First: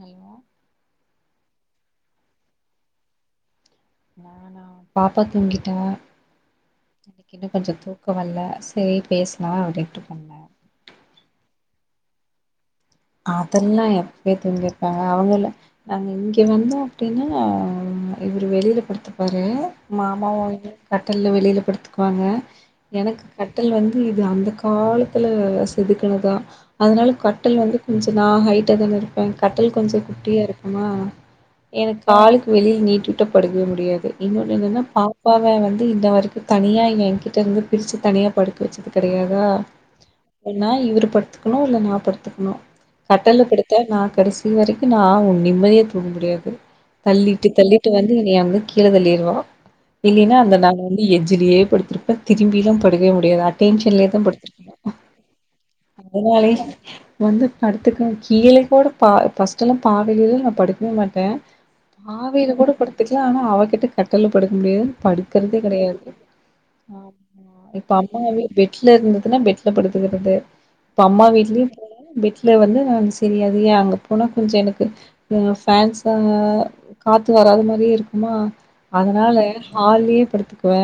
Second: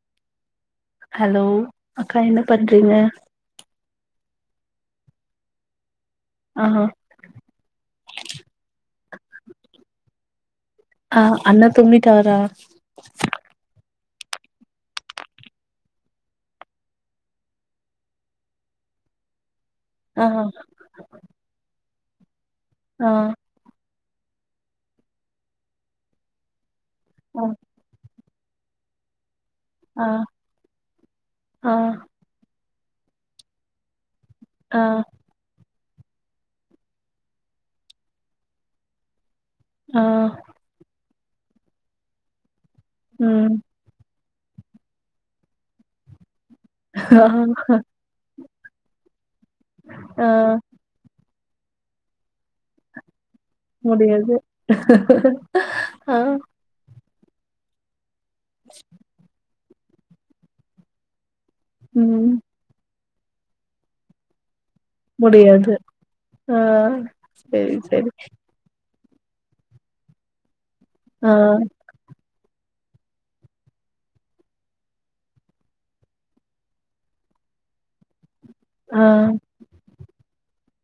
Hello hello அக்கா என்ன பண்றீங்க? நானா‌ பாப்பா தூங்கிட்டா ஆ எனக்கு இன்னு கொஞ்சொ தூக்கொ வல்ல சேரி பேசலா அப்டின்ட்டு பண்ணே ஆ அண்ணா தூங்கிட்டாரா? அதெல்லா எப்பயோ தூங்கிர்பாங்க அவுங்கள்லா நாங்க இங்க வந்தோ அப்டின்னா இவரு வெளில படுத்துப்பாரு ஆ மாமாவு அவனு கட்டில்ல வெளில படுத்துக்குவாங்க ஆ எனக்கு க ட்டில் வந்து இது அந்த காலத்துல செதுக்குனதா அதுனால ஆ கட்டில் வந்து கொஞ்ச நா ஹைட்ட தான இருப்பே கட்டல் கொஞ்ச ஆ குட்டியா இருக்குமா ஆ எனக்கு காலக்கு வெளியில் நீட்டிவிட்டா படுக்கவே முடியாது இன்னொன்னு ஆ என்னன்னா பாக் அப்பாவ வந்து இன்ன வரைக்கு தனியா எகிட்டே இருந்து பிரிச்சு தனியா படுக்க வச்சது கிடையாதா ஆ எப்டினா இவர்ரு படுத்துக்கணு இல்ல நா படுத்துக்கணு கட்டல்ல ம் படுக் த நா கடைசி வரைக்கு நா உன் நிம்மதியே தூங்க முடியாது ஆ தள்ளிட்டு தள்ளிட்டு வந் வந்து மேல இருந்து கீழ தள்ளிருவா ஆ இல்லைன்னா அந்த நாள் வந்து எஜ்ஜிலயே படுத்திருப்பே திரும்பியிலா படுகக்கவே முடியாது ஆ டென்ஷன்ல தா முடியாது படுத்துருப்பே ஆ அதனாலயே வந்து படுத்துக்கு கீழே கூட பா ஃபர்ஸ்ட் எல்லா பாதிலயே நா படுக்கவே மாட்டே ம் பாதையில கூட படுத்துக்கலா ஆனா அவ கிட்ட கட்டல்ல படுக்க முடியாது படுக்கறதே முடியாது கிடையாது ஆ செரி இப்ப செரி அம்மா வீட் பெட்டுல இருந்ததுன்னா பெட்டுல படுத்துக்கிறது இப்ப அம்மா ஆ வீட்லயு வீட்ல வந்து நா செரியாது ஏ அங்க போனா கொஞ்ச எனக்கு ஒரு ஃபேன்ஸ் வேர காத்து வராது மாரியே இருக்குமா ஆ அதனால ஹாலயே படுத்துக்குவே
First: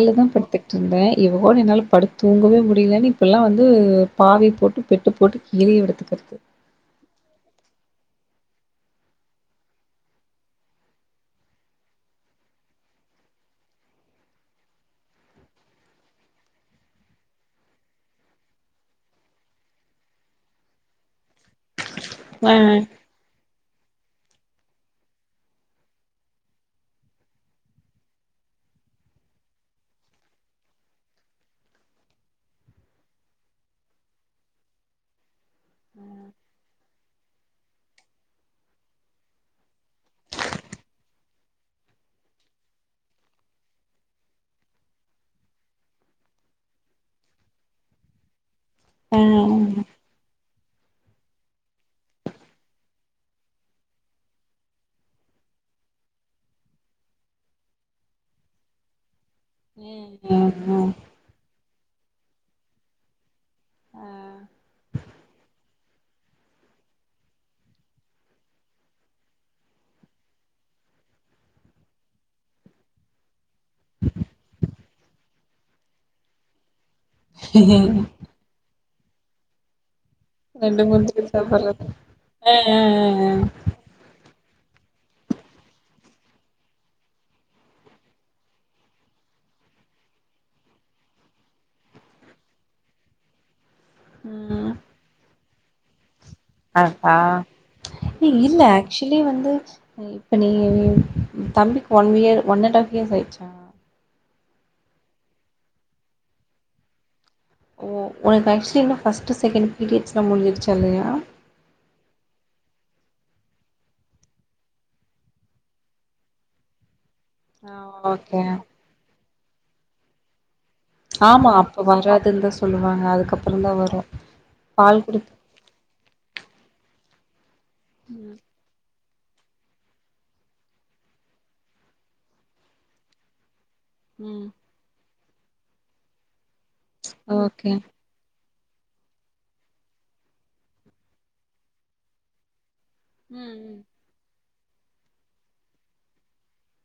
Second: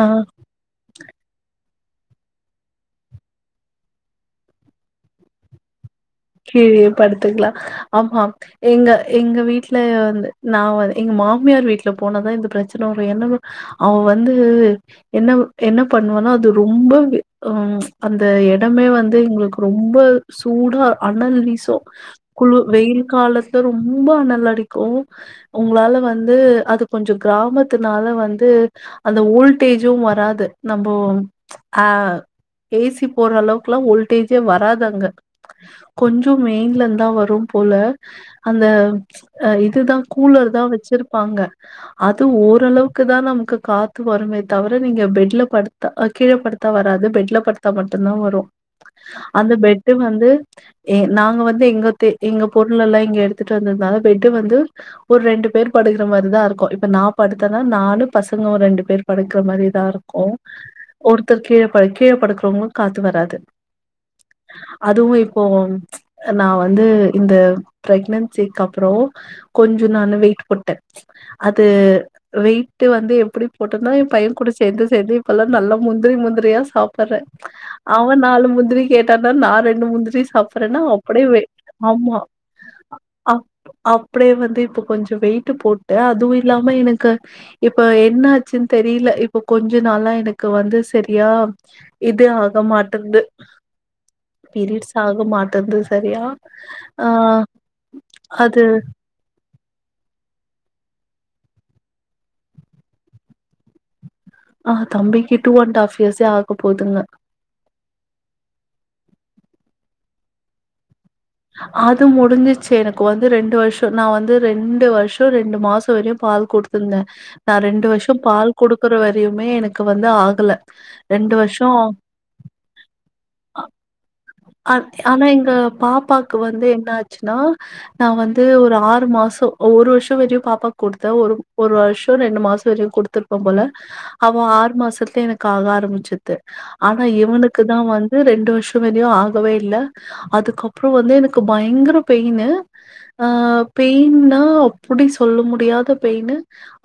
ஆ தா படுத்துக் தூங்குவே இவகோட என்னால படுத்து தூங்கவே முடியலன்னு இப்பல்லா வந்து பாவை போட்டு பெட்டு போட்டு வெளிய படுத்துக்கிறது கீழயே படுத்துக்கலா ஆமா எங்க எங்க வீட்ல வந்து நா எங்க மாமியார் வீட்ல போனதா இந்த பிரச்சனை வரு என்னவோ அவ வந்து என்ன என்ன பண்ணுவன்னா அது ரொம்ப ஆ அந்த இடமே வந்து எங்களுக்கு ரொம்ப சூடா அனல் வீசு ஆ குழு வெயில் காலத்துல ரொம்ப அனல் அடிக்கு உங்களால வந்து அது கொஞ்ச கிராமத்துனால வந்து அந்த ஓல்டேஜும் வராது நம்ம ஆ ஏசி போற அளவுக்குல்லா வோல்டேஜே வராது அங்க கொஞ்சோ மெயின்லருந்தா வரும் போல அந்த இதுதா கூலர் தா வச்சிருப்பாங்க அது ஓரளவுக்கு தா நமக்கு காத்து வருமே தவிர நீங்க பெட்ல படுத் த்தா கீழ படுத்தா வராது பெட்ல படுத்தா மட்டுந்தா வரு அந்த ஆ பெட்டு வந்து எ நாங்க வந்து எங்க தே எங்க பொருள் எல்லா இங்க எடுத்துட்டு வந்ததுனால பெட்டு வந்து ஒரு ரெண்டு பேர் படுக்குற மாரி தா இருக்கோ இப்ப நா படுத்தனா நானு பசங்க ஒரு ரெண்டு பேரு படுக்க மாரிதா இருக்கோ ஆ ஆ ஒருத்தர் கீழ ப கீழ படுக்கறவங்ளு காத்து வராது ஆ அதுவு இப்போ நா வந்து இந்த பிரெக்னன்சிக்கு அப்றோ கொஞ்சோ நானு வெயிட் போட்ட அது வெயிட்டு வந்து எப்டி போட்டனா எ பையங் கூட சேந்து சேந்து இப்பல்லா நல்லா முந்திரி முந்திரியா சாப் பற அவ நாலு முந்திரி கேட்டானா நா ரெண்டு முந்திரி சாப் றனா ரெண்டு மூணு அப்டியே தடவ வெயி சாப்புட்றது ஆமா அ அ அ அப்டியே வந்து இப்ப கொஞ்சோ வெயிட்டு போட்டே அதுவு இல்லாம எனக்கு இப்ப என்னாச்சுன் தெரில இப்ப கொஞ்சோ நாளா எனக்கு வந்து சரியா இது ஆக மாட்டங்குது ம் பீரியட்ஸ் ஆக மாட்டங்குது சரியா அ ஆ ஹா ஏ இல்ல அது ஆக்ச் சுழி வந்து இப்ப நீ தம்பிக்கு one year one and half year ஆச்சா அ தம்பிக்கு டூ அண்ட் ஹால்ஃப் இயர்ஸே ஆக போகுதுங்க ஓ உனக்கு [unintelligible] ஆக்சுவலா ஃபர்ஸ்ட்டு செகண்ட் பீரியட்ஸெலா முடிஞ்சிருச்சா இல்லையா அது முடிஞ்சிருச்சு எனக்கு வந்து ரெண்டு வருஷோ நா வந்து ரெண்டு வருஷோ ரெண்டு மாசோ வரையு பால் குடுத் துந்த நா ஆ ரெண்டு வருஷோ ஓகே பால் குடுக்குற வரையுமே எனக்கு வந்து ஆகுல ஆமா அப்ப வராதுன்னு தா சொல்லுவாங்க அதுக்கப்புறந்தா வர ஆ ஆனா எங்க பாப்பாக்கு வந்து என்ன ஆச்சுன்னா நா ம் வந்து ஒரு ஆறு மாசோ ஒரு வருஷோ வெரைக்கு பாப்பாக்கு குடுத்தே ஒரு ஒரு வருஷோ ரெண்டு மாசோ வெரையு குடுத்து எப்பம் போல அவ ம் ஆறு மாசத்துலே எனக்கு ஆக ஆரம்பிச்சுத்து ஆனா இவனுக்கு ஓகே தா வந்து வந்து ரெண்டு வருஷோ வெரையு ஆகவே இல்ல அதுக்கப் அப்புறோ வந்து எனக்கு பயங்கர பெயின்னு ம் பெயின்னா அப்புடி சொல்ல முடியாத பெயின்னு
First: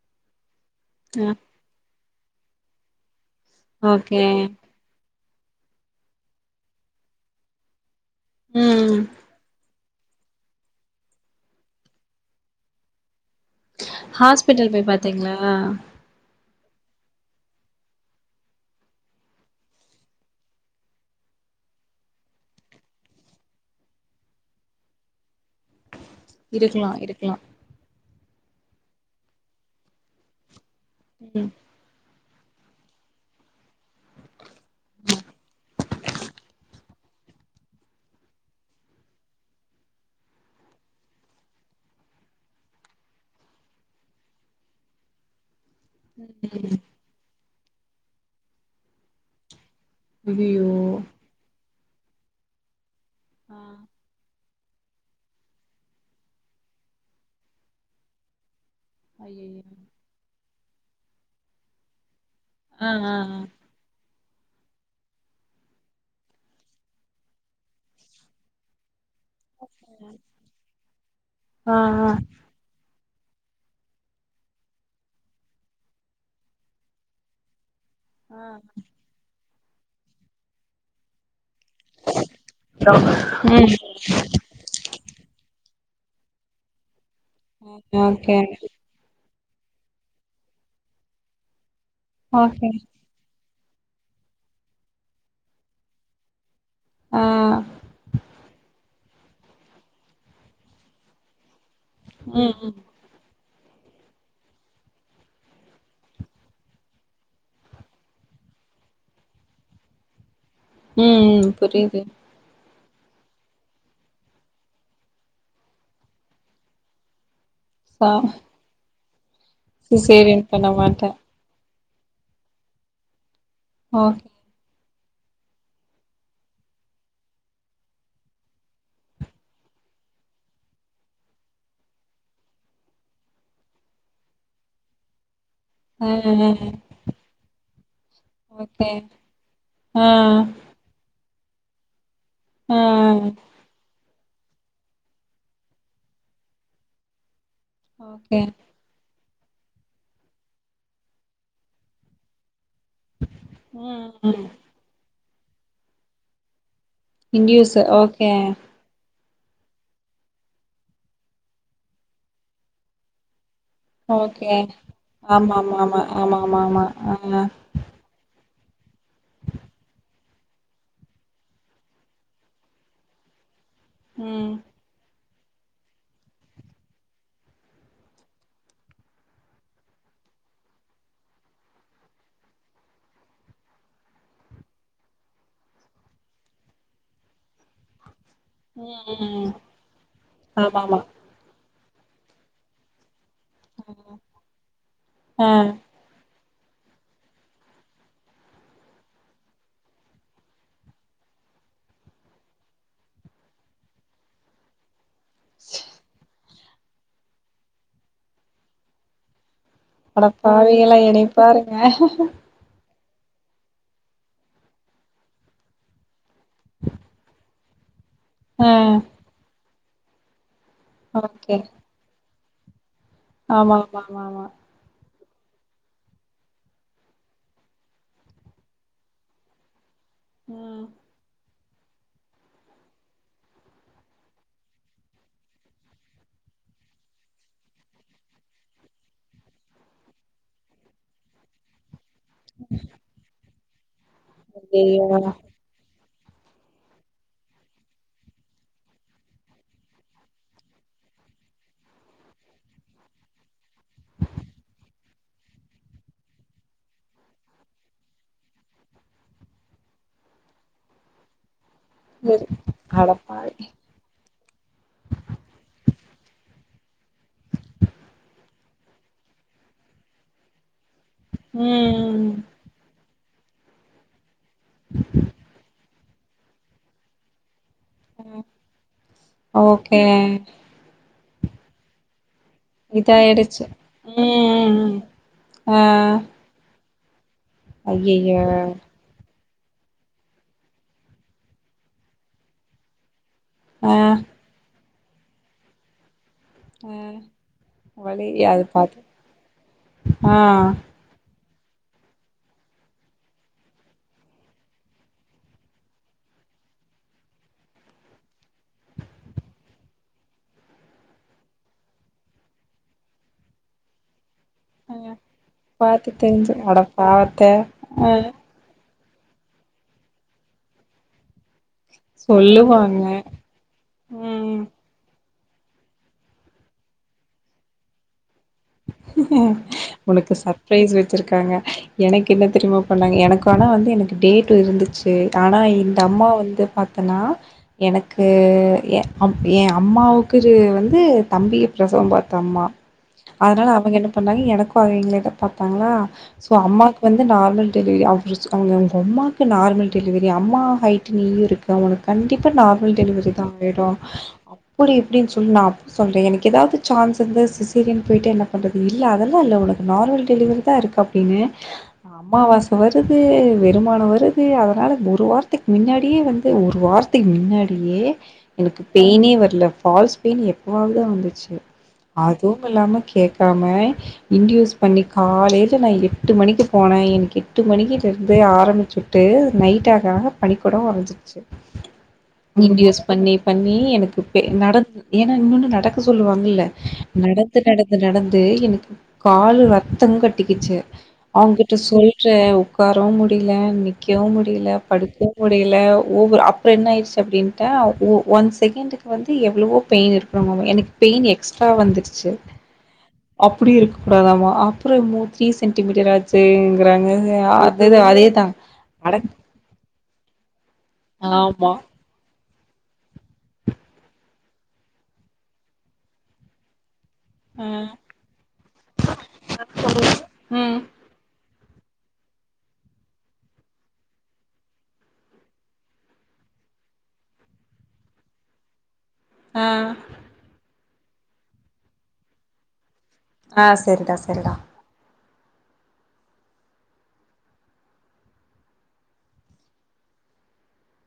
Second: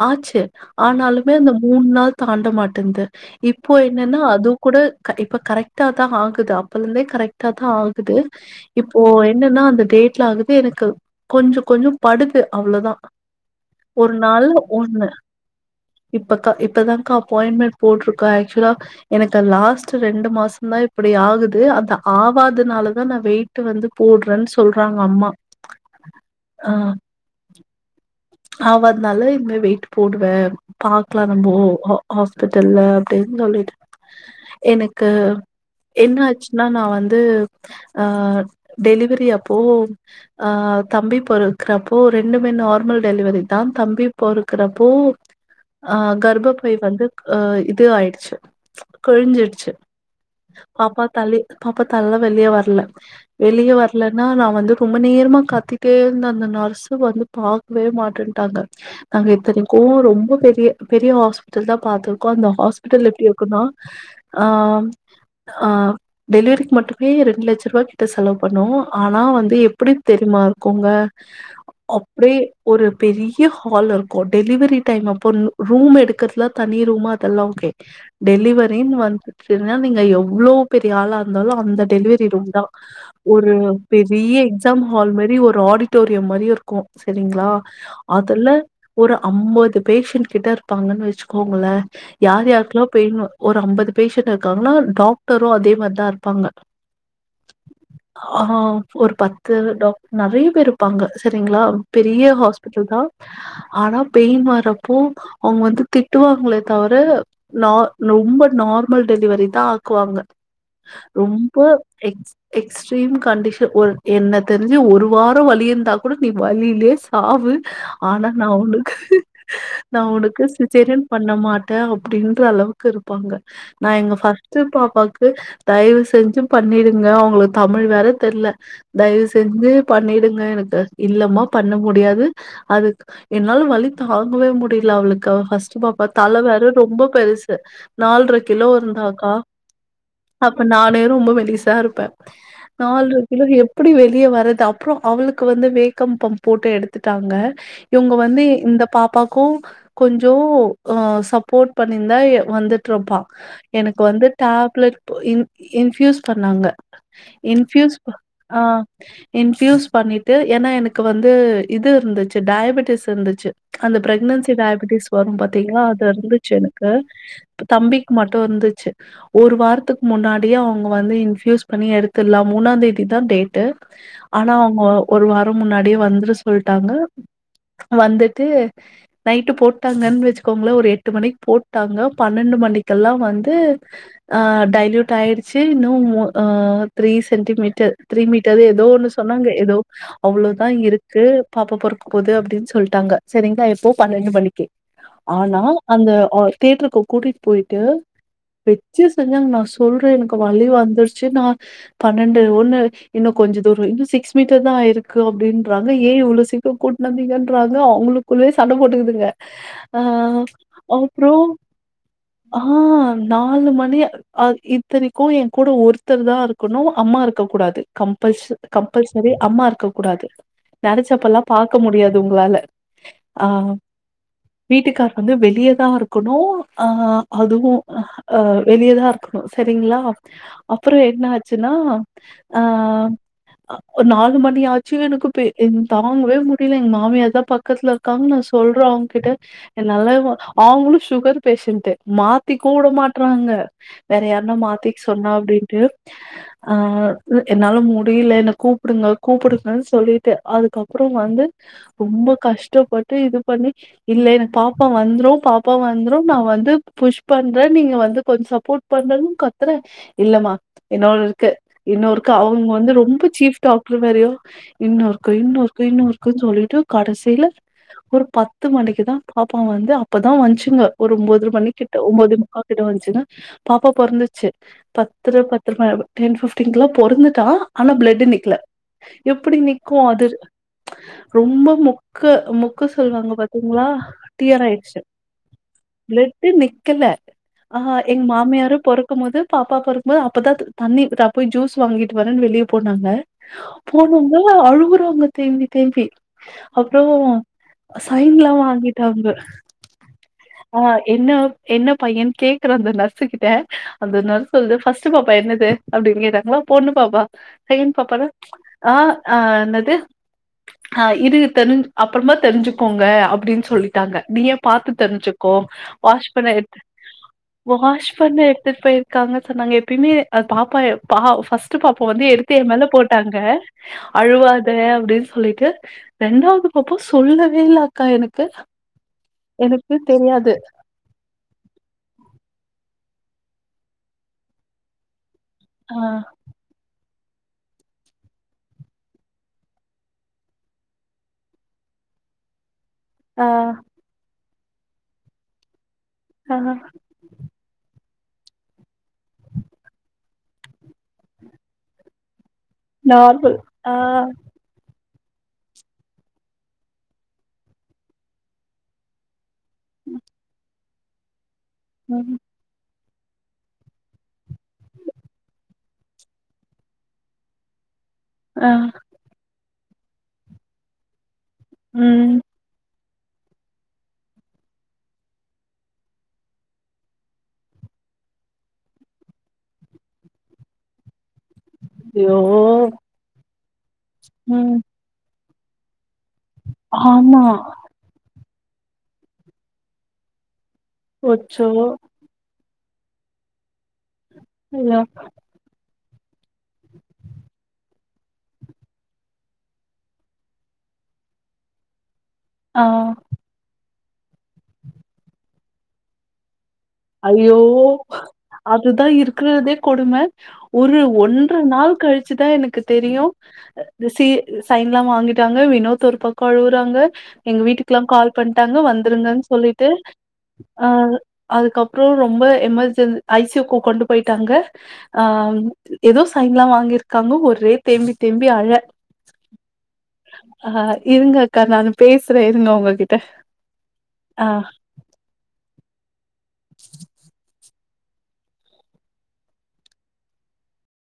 ஆச்சு அ ஆனாலுமே அந்த மூண் நாள் தாண்ட மாட்டேந்து இப்போ என்னென்னா ஓகே அதுக்கூட க இப்ப கரெக்ட்டா தா ஆகுது அப்பலருந்தே கரெக்டா தா ஆகுது ம் ஆனா அந்த டேட்ல ஆகுது எனக்கு கொஞ்சோ கொஞ்சோ படுது அவ்ளதா ஒரு நாள்ல ஹாஸ்பிட்டல் போய் ஒண்ணு பாத்தீங்களா இப்பக்கா இப்பதாங்க்கா அப்பாயின்மெண்ட் போட்ருக்க ஆக்சுவலா எனக்கு அந்த லாஸ்ட் ரெண்டு மாசந்தா இப்டி ஆகுது அது ஆவதுனால தா நா வெயிட் வெயிட்டு வந்து போடுறேன்னு சொல்றாங்க அம்மா இருக்கலா இருக்லா ஆவாதுனால இதுமே வெயிட்டு போடுவ பாக்லா ம் நம்போ ஹாஸ்பிட்டல்ல அப்டின் சொல்லிட்டு எனக்கு என்ன ஆச்சுன்னா நா வந்து அ டெலிவரி அப்போ அ தம்பி பொறக்குறப்போ ரெண்டுமே நார்மல் டெலிவரி தா தம்பி பொறக்குறப்போ அ கர்ப்பப்பை ம் வந்து அ இது ஆயிடுச்சு கிழிஞ்சிடுச்சு ஐயோ பாப்பா தள்ளி அப்பத்த நல்லா வெளிய வரல ஆ வெளியே வரலன்னா நா வந்து ரொம்ப நேரமா காத்திட்டே இருந்தே அந்த நர்ஸ வந்து பார்க்கவே மாட்டேட்டாங்க நாங்க ஐயயோ எத்தனைக்கும் ரொம்ப பெரிய பெரிய ஹாஸ்பிட்டல் தா பாத்திருக்கோ அந்த ஆ ஹாஸ்பிட்டல் ஆ எப்டி ஆ இருக்குன்னா ஆ ஆ டெலிவரிக்கு மட்டுமே ரெண்டு லட்ச ரூபா கிட்ட செலவு பண்ணோ ஆனா வந்து எப்டி தெரியுமா இருக்கு அங்க ஆ அப்டி ஒரு பெரிய ஹால் இருக்கும் டெலிவரி டைம் அப்போ ரூம் எடுக்கறதுல தனி ரூமா ல்ல ஓகே ஆ டெலிவரினு வந்துச்சுனா நீங்க எவ்வளவு பெரிய ஆளா இருந்தாலு அந்த டெலிவரி ரூம் தா ஒரு ம் பெரிய ஹால் மாரி ஒரு ஆடிட்டோரிய மாதிரி இருக்கு சரிங்களா ஓகே அதுல ஒரு ஐம்பது பேஷன்ட் கிட்ட இருப்பாங்கன்னு வச்சுக்கோங்களே யார் ஓகே யாருக்கு பெயினு ஒரு அம்பது பேஷண்ட் இருக்காங்கன்னா டாக்டரு அதே மாரிதா இருப்பாங்க ஆ ஆ ஒரு பத்து டாக்டர் நிறைய பேர் இருப்பாங்க சரிங்களா பெரிய ம் ம் ஹாஸ்பிட்டல் தா ஆனா பெயின் வர்றப்போ அவங்க வந்து திட்டுவாங்களே தவிர ந ரொம்ப நார்மல் டெலிவரி தான் ஆக்குவாங்க ம் ம் ரொம்ப புரியுது எ எக்ஸ்ட்ரீம் கண்டிஷன் என்ன தெரிஞ்சு ஒரு வார வலி இருந்தா கூட நீ வலியிலே ஆவு சா ஆனா நா உனக்கு நா உனக்கு சிசேரியன் பண்ண சிசரியன் மாட்டே பண்ண மாட் அப்டின்ற அளவுக்கு இருப்பாங்க நா எங்க ஓகே பாப்பாக்கு தயவு செஞ்சு பண்ணிடுங்க அவங்களுக்கு தமிழ் வேற தெர்ல தயவு செஞ்சு பண்ணிடுங்க எனக்கு இல்லமா பண்ண முடியாது அது என்னாலு வழி தாங்கவே முடில அவளுக்கு ஹஸ் சு பாப்பா ஆ தல வேற ஆ ரொம்ப பெருசு நால்ர கிலோ ஓகே இருந்தாக்கா ஆ அப்ப நானே ரொம்ப மெலிசா இரு ஆ நால்ர கிலோ எப்டி வெளிய வரது அப்புற அவளுக்கு வந்து வேக்கம் பம்ப் போட்டு எடுத்துட்டாங்க இவங்க ஓகே வந்து இந்த பாப்பாக்கு கொஞ்சோ சப்போர்ட் பண்ணியிருந்தா வந்து ரொபா எனக்கு ம் வந்து ம் டேப்லெட் இன் இன்ஃபியுஸ் பண்ணாங்க இன் இன்டியூஸு ஃபியூஸ் ஓகே ஆ இன்ஃப்யூஸ் பண்ணிட்டு ஏன்னா எனக்கு வந்து இது இருந்துச்சு டயபட்டிஸ் இருந்துச்சு அந்த பிரெக்னன்சி ஓகே டயபட்டிஸ் வரும் ஆமா பாத்தீங்கலா ஆமா அது ஆமா வந்துச்சு ஆமா ஆமா ஆமா எனக்கு ஆ தம்பிக்கு மட்டு இருந்துச்சு ஒரு வாரத்துக்கு முன்னாடியே அவங்க வந்து இன்ஃபியூஸ் பண்ணி எடுத்துலா மூணா தேதி தா டேட்டு ம் ஆனா அவங்க ஒரு வார முன்னாடியே வந்துற சொல்ட்டாங்க வந்துட்டு நைட்டு போட்டாங்கன்னு வச்சுக்கோங்க ஒரு எட்டு மணிக்கு போட்டாங்க பன்னெண்டு மணிக்கெல்லா வந்து ஆ லைல்யூட் ஆயிடுச்சு இன்னு மு த்ரீ சென்டிமீட்டர் த்ரீ மீட்டர் எதோ ஒன்னு ம் சொன்னாங்க ம் எதோ அவ்ளோதா ஆமா இருக்கு பாப்ப பொறக்கு போது அப்டின்னு சொல்ட்டாங்க சரிங்களா எப்போ ஆமா பண்ணென்டு மணிக்கு ஆ ஆனா அந்த த்யேட்டருக்கு கூட்டிட்டு போயிட்டு வெச்சி செஞ்சாங்க நா சொல்றே எனக்கு வலி வந்துருச்சு நா பன்னெண்டு ஒன்னு இன்னு கொஞ்ச தூர இன்னு சிக்ஸ் மீட்டர் தா ஆயிருக்கு அப்டின்றாங்க ஏ இவ்ளோ சீக்க கூட்னுவந்தீங்கன்றாங்க அவங்களுக்குள்ளயே சண்ட போட்டுக்குதுங்க ஆ அட பாவிங்களா எனைய அப்புறம் பாருங்க ஆ நாலு மணி இத்தனைக்கு எ கூட ஒருத்தர் தா இருக்கணு அம்மா இருக்கக்கூடாது கம்பல் ஆ கம்பல்சரி அம்மா இருக்க கூடாது நெனச்சப்ப எல்லா ஓகே பாக்க முடியாது உங்களால ஆ. ஆமா ஆமா ஆமா ஆமா வீட்டுக்கார் வந்து வெளியதா இருக்கணு அ அதுவு ஆ வெளியதா இருக்கணு சரிங்களா ம் அப்புறோ என்ன ஆச்சுன்னா அ ஒரு நாலு மணி ஆ சு எனக்கு பே தாங்கவே முடில எ மாமிய தா பக்கத்துல இருக்காங்கு நா சொல்ற அவுங்க கிட்ட என்னால அவுங்களும் சுகர் பேஷன்ட்டு மாத்திக்கவு உட மாட்றாங்க வேற யாருன்னா மாத்திக் ஐயையோ சொன்னா அப்டின்ட்டு ஆ என்னால முடில என்ன கூப்புடுங்க கூப்புடு அ சொல்லிட்ட அதுக்கப்புறோ வந்து ரொம்ப கஷ்டப்பட்டு இது பண்ணி இல்ல எனக்கு பாப்பா வந்துரு பாப்பா வந்துரு நா வந்து புஷ் பண்ற நீங்க வந்து கொஞ்ச சப்போர்ட் பண்றனு கத்துற இல்லமா இன்னோ இருக்கு இன்னொருக்கு வெறு அவுங்க வந்து ரொம்ப சீஃப் அடப்பாவி டாக்டர் வேறயா இன்னொருக்க இன்னொருக்க இன்னொறுக்க சொல்லிட்டு கடசீல ஒரு பத்து மணிக்கு தா பாப்பா வந்து அப்பதா வன்ச்சுங்க ஒரு ஒம்போதர மணிக்கிட்ட ம் ஒம்போதே முக்கா கிட்ட வந்துச்சுங்க பாப்பா பொறந்துச்சு பத்தர பத்து ம டென் ஃபிப்டீன்க்குலா பொறந்துட்டா ஆனா பிளட்டு நிக்கல எப்படி நிக்கு ஓகே அது ரொம்ப முக்க மு க்க சொல்லுவாங்க இதாயிடுச்சு பாத்தீங்களா டீயர் ம் ஆயிடுச்சி ஆ பிளட் டு நிக்கல ஆஹ எங்க ஐயையோ மாமியாரு பொறக்கும் போது பாப்பா பொறக்கும்போது அப்பதா த தண்ணி தா போய் ஜூஸ் வாங்கிட்டு வரேன்னு வெளிய போனாங்க ஆ போனவங்க ல அழுவுறாங்க தேம்பி தேம்பி ஆ அப்றோ வலி சைன்லா அது பாத்து வாங்கிட்டாங்க ஆ என்ன என்ன பையன் கேக்கற அந்த நர்ஸு கிட்ட அந்த நர்ஸ் சொல்லுது ஃபஸ்ட்டு பாப்பா என்னது அப்டின்னு கேட்டாங்களா பொண்ணு பாப்பா செகண்ட் பாப்பா ஆ ஆ என்னது ஆ இது தெரிஞ் அப்பறமா தெரிஞ்சுக்கோங்க அப்டின்னு சொல்லிட்டாங்க நீயா பாத்து தெரிஞ்ச்சுக்கோ பாத்து வாஷ் பண்ண தெரிஞ்சு எடுத்து அட பாவத்த வாஷ் ஆ பண்ண எடுத்துட்டு போயிரு க்காங்க சொன்னாங்க எப்பயுமே அ பாப்பா பா ஃபர்ஸ்ட்ட் பாப்பா வந்து எடுத்து என் மேல சொல்லுவாங்க போட்டாங்க ம் அழுவாத அப்டின்னு சொல்லிட்டு ரெண்டாவது பாப்பா சொல்லவே இல்ல அக்கா எனக்கு எனக்கு உனக்கு தெரியாது. சர்ப்ரைஸ் வச்சிருக்காங்க எனக்கு என்ன தெரியுமா பண்ணாங்க எனக்கு ஆனா வந்து எனக்கு டேட் இருந்துச்சு ஆனா ஆ, இந்த அம்மா வந்து பா த்தனா எனக்கு எ எ அம்மாவுக்கு வந்து தம்பிய பிரசவம் பாத்த அம்மா ஆ, அதனால அவங்க என்ன பண்ணாங்க எனக்கு அவங்களேதா பாத்தாங்களா சோ ஆ அம்மாக்கு வந் து நார்மல் டெலிவரி ஆயிருச்சு அவங்க உங்க அம்மாவுக்கு நார்மல் டெலிவரி அம்மா ஹைட் நீயு இருக் க உனக்கு கண்டிப்பா நார்மல் டெலிவரிதா நார்மல். ஆயிடு ஆ, அப்டி இப்டின்னு சொல்லி நா அப்ப சொல்றே எனக்கு ஏதாவது சான்ஸ் இருந்த சிசேரியன் போயிட்டு என்ன பண்றது இல்ல அதெல்லா இல்ல உனக்கு நார்மல் டெலிவரிதா இருக்கு அப்டின்னு ம், அம்மாவாச வருது வெறுமான வருது அதனால ஒரு வாரத்துக்கு முன்னாடியே வந்து ஒரு வார த்துக்கு மின்னாடியே ஆ, எனக்கு பெயினே வரல ஃபால்ஸ் பெயின் எப்பவாவதுதா வந்துச்சு ம். அதுவுமில்லாம கேக்காம இன்டியூஸ் பண்ணி காலையில நா எட்டு மணிக்கு போனே எனக்கு எட்டு மணிக்கிட்ட இருந்து ஆரம்பிச்சு ட்டு நைட் ஆக ஆக பனிக்கொடம் ஒடஞ்சிடுச்சு ஐயோ! இன்டியூஸ் பண்ணி பண்ணி எனக்கு பெ நட ம். ஏன்னா இன்னொன்னு நடக்க சொல்லுவாங்க ல்ல ஆமா. நடந்து நடந்து நடந்து எனக்கு காலு ரத்தம் கட்டிக்கிச்சு அச்சோ! அவுங்கிட்ட சொல்ற உக்காரவு முடில, நிக்கவு முடில, ஐயோ! படுக்கவு முடில ஓவர் அப்றோ என்ன ஆயிடுச்சு அப்டின்ட்டா ஓ ஒன் செகண்ட்டுக்கு வந்து எவ்வளவோ பெயின் இருக்கணுமாமே எனக்கு பெயின் எக்ஸ்ட்ரா வந்துட்ச்சு ஆ அப்படி இருக்க கூடாதாமா அப்பறோ மூ த்ரீ சென்டிமீட்டரா ச்சிங்கிறாங்க ஐயோ அதுதா இருக்கிறதே கொடும ஒரு ஒன்ட்ர ஆமா நாள் கழிச்சுதா எனக்கு தெரியு சி சைன் எல்லா வாங்கிட்டாங்க வினோத் ஒரு பக்கோ அழுவுறாங்க எங்க ஆ வீட்டுக்கெல்லா கால் பண்ட்டாங்க வந்துருங்கன்னு சொல்லிட்டு ம் அ அதுக்கு அப் றோ ரொம்ப எமர்ஜென் ஐ சி யுக்கு கொண்டு போயிட்டாங்க ஆ ஏதோ சைன்ல்லா வாங்கிருக்காங்க ஒரே தேம்பி தேம்பி அழ ஆ ஆ இருங்க அக்கா நானு பேசுறே இருங்க உங்ககிட் ஆ செரிடா செரிடா